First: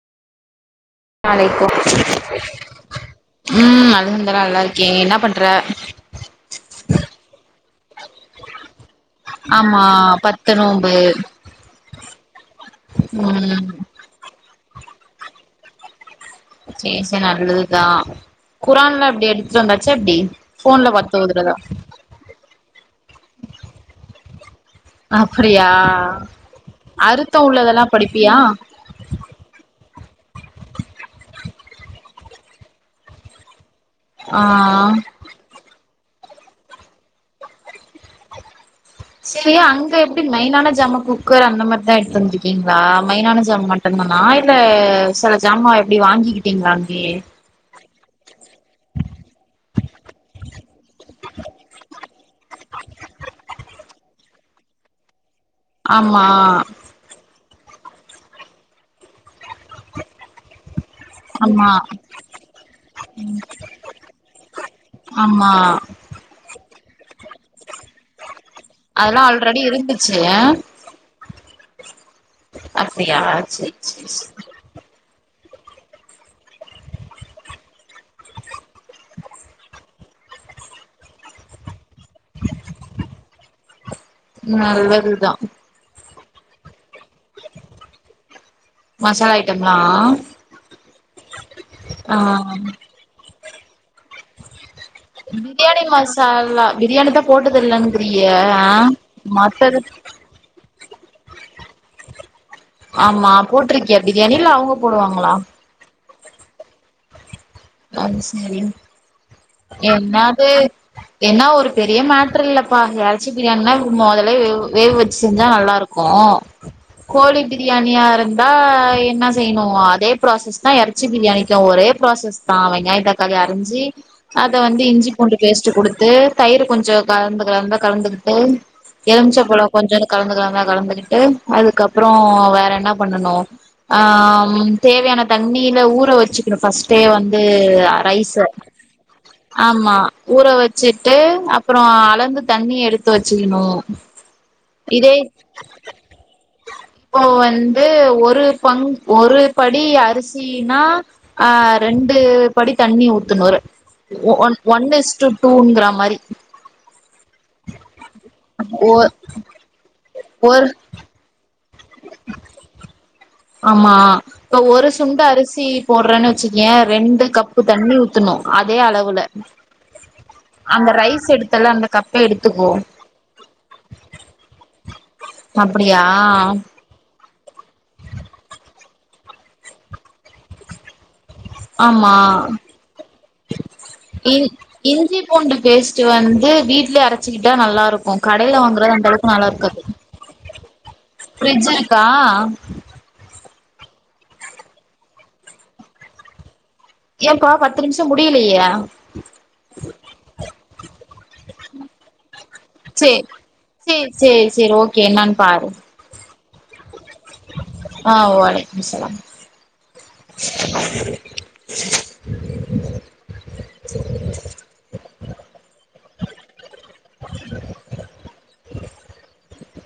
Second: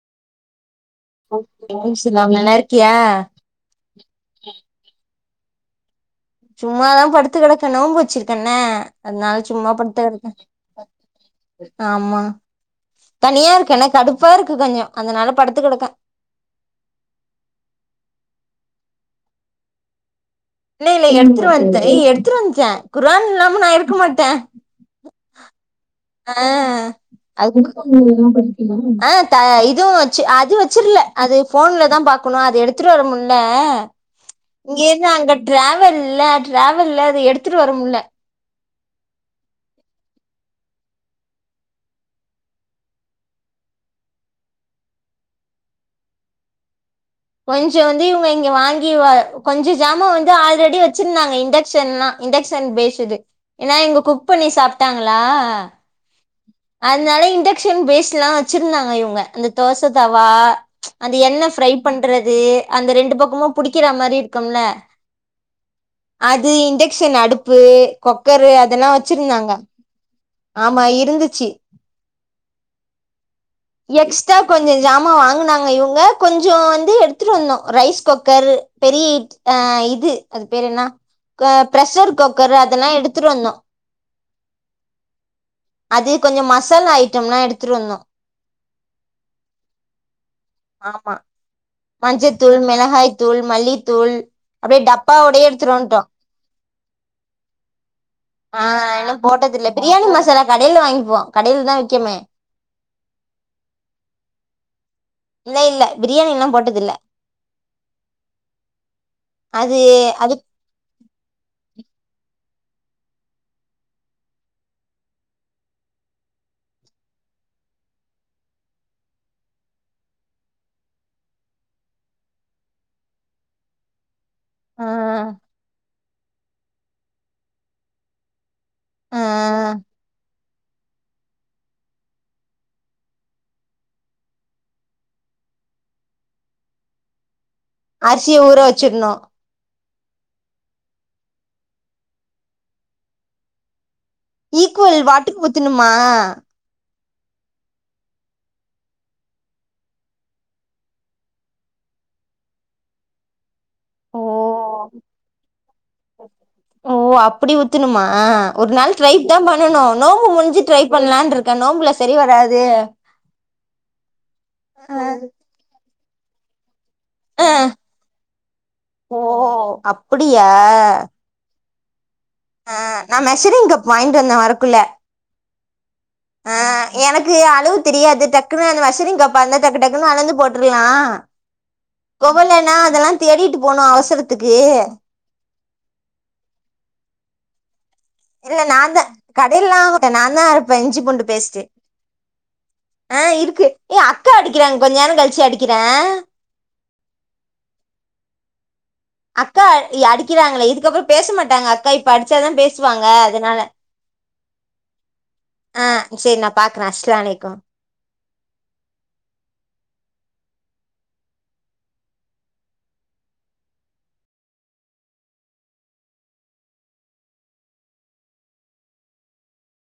லா இருக்கு இஸ்லாம் நல்லா இருக்கியா ம் அது உண்ம தா நல்லா இருக்கே என்ன பண்ற சும்மாதா படுத்து கெடக்க நோம்பு வச்சிருக்க என்ன அதனால சும்மா ஆமா படுத்து பத்து கெடக்க நோம்பு ஆமா தனியா ம் இருக்கு என்ன கடுப்பா இருக்கு கொஞ்சோ அதனால படுத்துக்கெடக்க சேர் சேரி நல்லதுதா குரான்லா எப்டி எடுத்துட்டு வந்தாச்சா எப்டி இல்ல ஃபோன்ல இல்ல பாத்து எடுத்துட்டு ஓதுறதா வந்துட்ட ஏ எடுத்துட்டு வந்துட்ட குரான் இல்லாம நா இருக்க மாட்ட அப்டியா அ அறுத்தோ அது உள்ளதெல்லா படிப்பியா [unintelligible] அ த இதுவு வச்சு அது வச்சிட்ல அது ஃபோன்ல தா பாக்கணு அது எடுத்துட்டு வரமுட்ல ஆ இங்க இருந்து அங்க ட்ரவல்ல ட்ரவல்ல அத எடுத்துட்டு வர முட்ல சேரி அங்க எப்டி மெய்னான ஜாமா குக்கர் அந்த மாரிதா எடுத்துட் வந்துருக்கீங்ளா மைனான ஜாமான் இப்ப நா என்ன சில ஜாமா எப்டி வாங்கிக்கிட்டீங்களா அங்கேயே கொஞ்சோ வந்து இவங்க இங்க வாங்கி வ கொஞ்சோ ஜாமா வந்து ஆல்ரெடி வச்சிருந்தாங்க இண்டக்ஷன்லா இண்டக்ஷன் பேஷுது ஏனா இங்க கு குக் பண்ணி சாப்ட்டாங்களா ஆமா அன்னால இண்டக்ஷன் பேஸ்லா வச்சிருந்தாங்க இவங்க அந்த தோச தவா அந்த எண்ண ஆமா ஃப்ரை பண்றது அந்த ரெண்டு பக்கமு புடிக்கிற மாரி இருக்கும்ல ஆமா அது இன்டெக்ஷன் அடுப்பு கொக்கரு அதெல்லா வச்சிருந்தாங்க சே ய அமா இருந்துச்சி அப்டியா சேரி சேரி எக்ஸ்ட்ரா சேரி கொஞ்ச ஜாமா வாங்குனாங்க இவுங்க கொஞ்சோ வந்து எடுத்துட்டு வந்நோ ரைஸ் கொக்கர் பெரிய இட் அ இது அது பேரு என்ன க ப்ரஷர் கொக்கரு அதெல்லா எடுத்துட்டு வந்தோ நல்லதுதா அது கொஞ்சோ மசாலா ஐட்டம்லா எடுத்துட்டு வந்தோ மசாலா ஐட்டம் லா ஆமா மஞ்சத்தூள் மிளகாய் தூள் மல்லித்தூள் அப்டியே டப்பா பிரியாணி மசாலா பிரியாணி தா போட்டதுல்ல்லங்கிறிய ஆ போட்டது இல்ல பிரியாணி மசாலா கடைல வாங்கிப்போ கடையில தா விக்கமே ஆமா போட்ருக்கியா பிரியாணி இல்ல அவங்க போடுவாங்களா இல்ல இல்ல பிரியாணி இன்னு போட்டதுல்ல அது சரி அது அது என்னது ஏன்னா ஒரு பெரிய மட்ரு இல்லப்பா எறச்சி பிரியாணினா மொதலே வே வேக வச்சு செஞ்சா நல்லா இருக் கு கோழி பிரியாணியா இருந்தா என்ன செய்யணு அதே ப்ராசஸ் தா இற ஒரே ப்ராசஸ் பா வெங்காயோ தக்காளி அரிஞ்சி அத வந்து ஆ இஞ்சி பூண்டு பேஸ்ட்ட்டு குடுத் து தயிர் கொஞ்சோ கலந்து கலந்த கலந்துகுட்டு ஆ எலுமிச்ச பழோ கொஞ்சோன்டு கலந்துக்குறாந்தா கலந்துகுட்டு அதுக்கப்றோ வேற என்ன பண்ணனு ஆ‌ தேவையான தண்ணியில ஊற வச்சுக்கணு ஃபஸ்ட்டே வந் து அ ரைச அரிசிய ஊற வச்சிர்ணு ஆமா ஊற வச்சிட்டு அப்றோ அளந்து தண்ணிய எடுத்து வச்சுக்கிணு ஈக்குவல் வாட்டுக்கு ஊத்தனுமா இப்போ வந்து ஒரு பங் ஒரு படி அரிசீனா ஆ ரெண்டு படி தண்ணி ஊத்துனொறு ஓ ஒ ஒன் ஒன் ஈஸ்ட்டு டூங்குற மாரி ஓ அப்டி ஊத்துணுமா ஒரு ஒ நாள் ட்ரைப் தா பண்ணனு நோம்பு முடிஞ்சி ஒரு ட்ரை பன்லான்ருக்க நோம்புல சரி வராது ஆமா இப்ப ஒரு சுண்ட அரிசி போட்றன்னு வச்சுக்குயே ரெண்டு அ கப்பு தண்ணி ஊத்துணு அதே அளவுல ஓ அப்டியா அந்த ரைஸ் எடுத்தல அந்த கப் எடு ஆ நா மெஷரிங் கப் வாங்கிட்டு வந்த வரக்குள்ள அப்படியா அஹ், எனக்கு அளவு தெரியாது டக்குன்னு அந்த மெஷரிங் கப்பா இருந்தா டக்கு டக்குன்னு அளந்து போட்ருலா ஆமா கொவலன்னா அதெல்லா தேடிட்டு போனு இஞ் அவசரத்துக்கு இஞ்சி பூண்டு பேஸ்ட்டு வந்து வீட்லயே அரைச்சிக்கிட்டா நல்லாருக்கு இல்ல கடையில நா வாங்குறது தா அந்த அளவுக்கு நல்லாருக்காது கடைலலா நா தா அறப்ப இஞ்சி பூண்டு பேஸ்ட்டு ஃபிரிட்ஜ் இருக்கா ஆ இருக்கு ஏ அக்கா அடிக்கிறாங்க கொஞ்ச நேரோ கழிச்சு அடிக்கிற ஏப்பா பத்து நிமிஷோ முடியலயே அக்கா இ அடிக்கிறாங்களே இதுக்கப்றோ பேசமாட்டாங்க அக்கா இப்ப அடிச்சாதா பேசுவாங்க சேரி அதனால சேரி சேரி சேரி ஓகே என்னானு பாரு சேரி நா பாக்குற அஸ்லாம் மலைக்கு ஆ வலைக்கும் ஸலாம்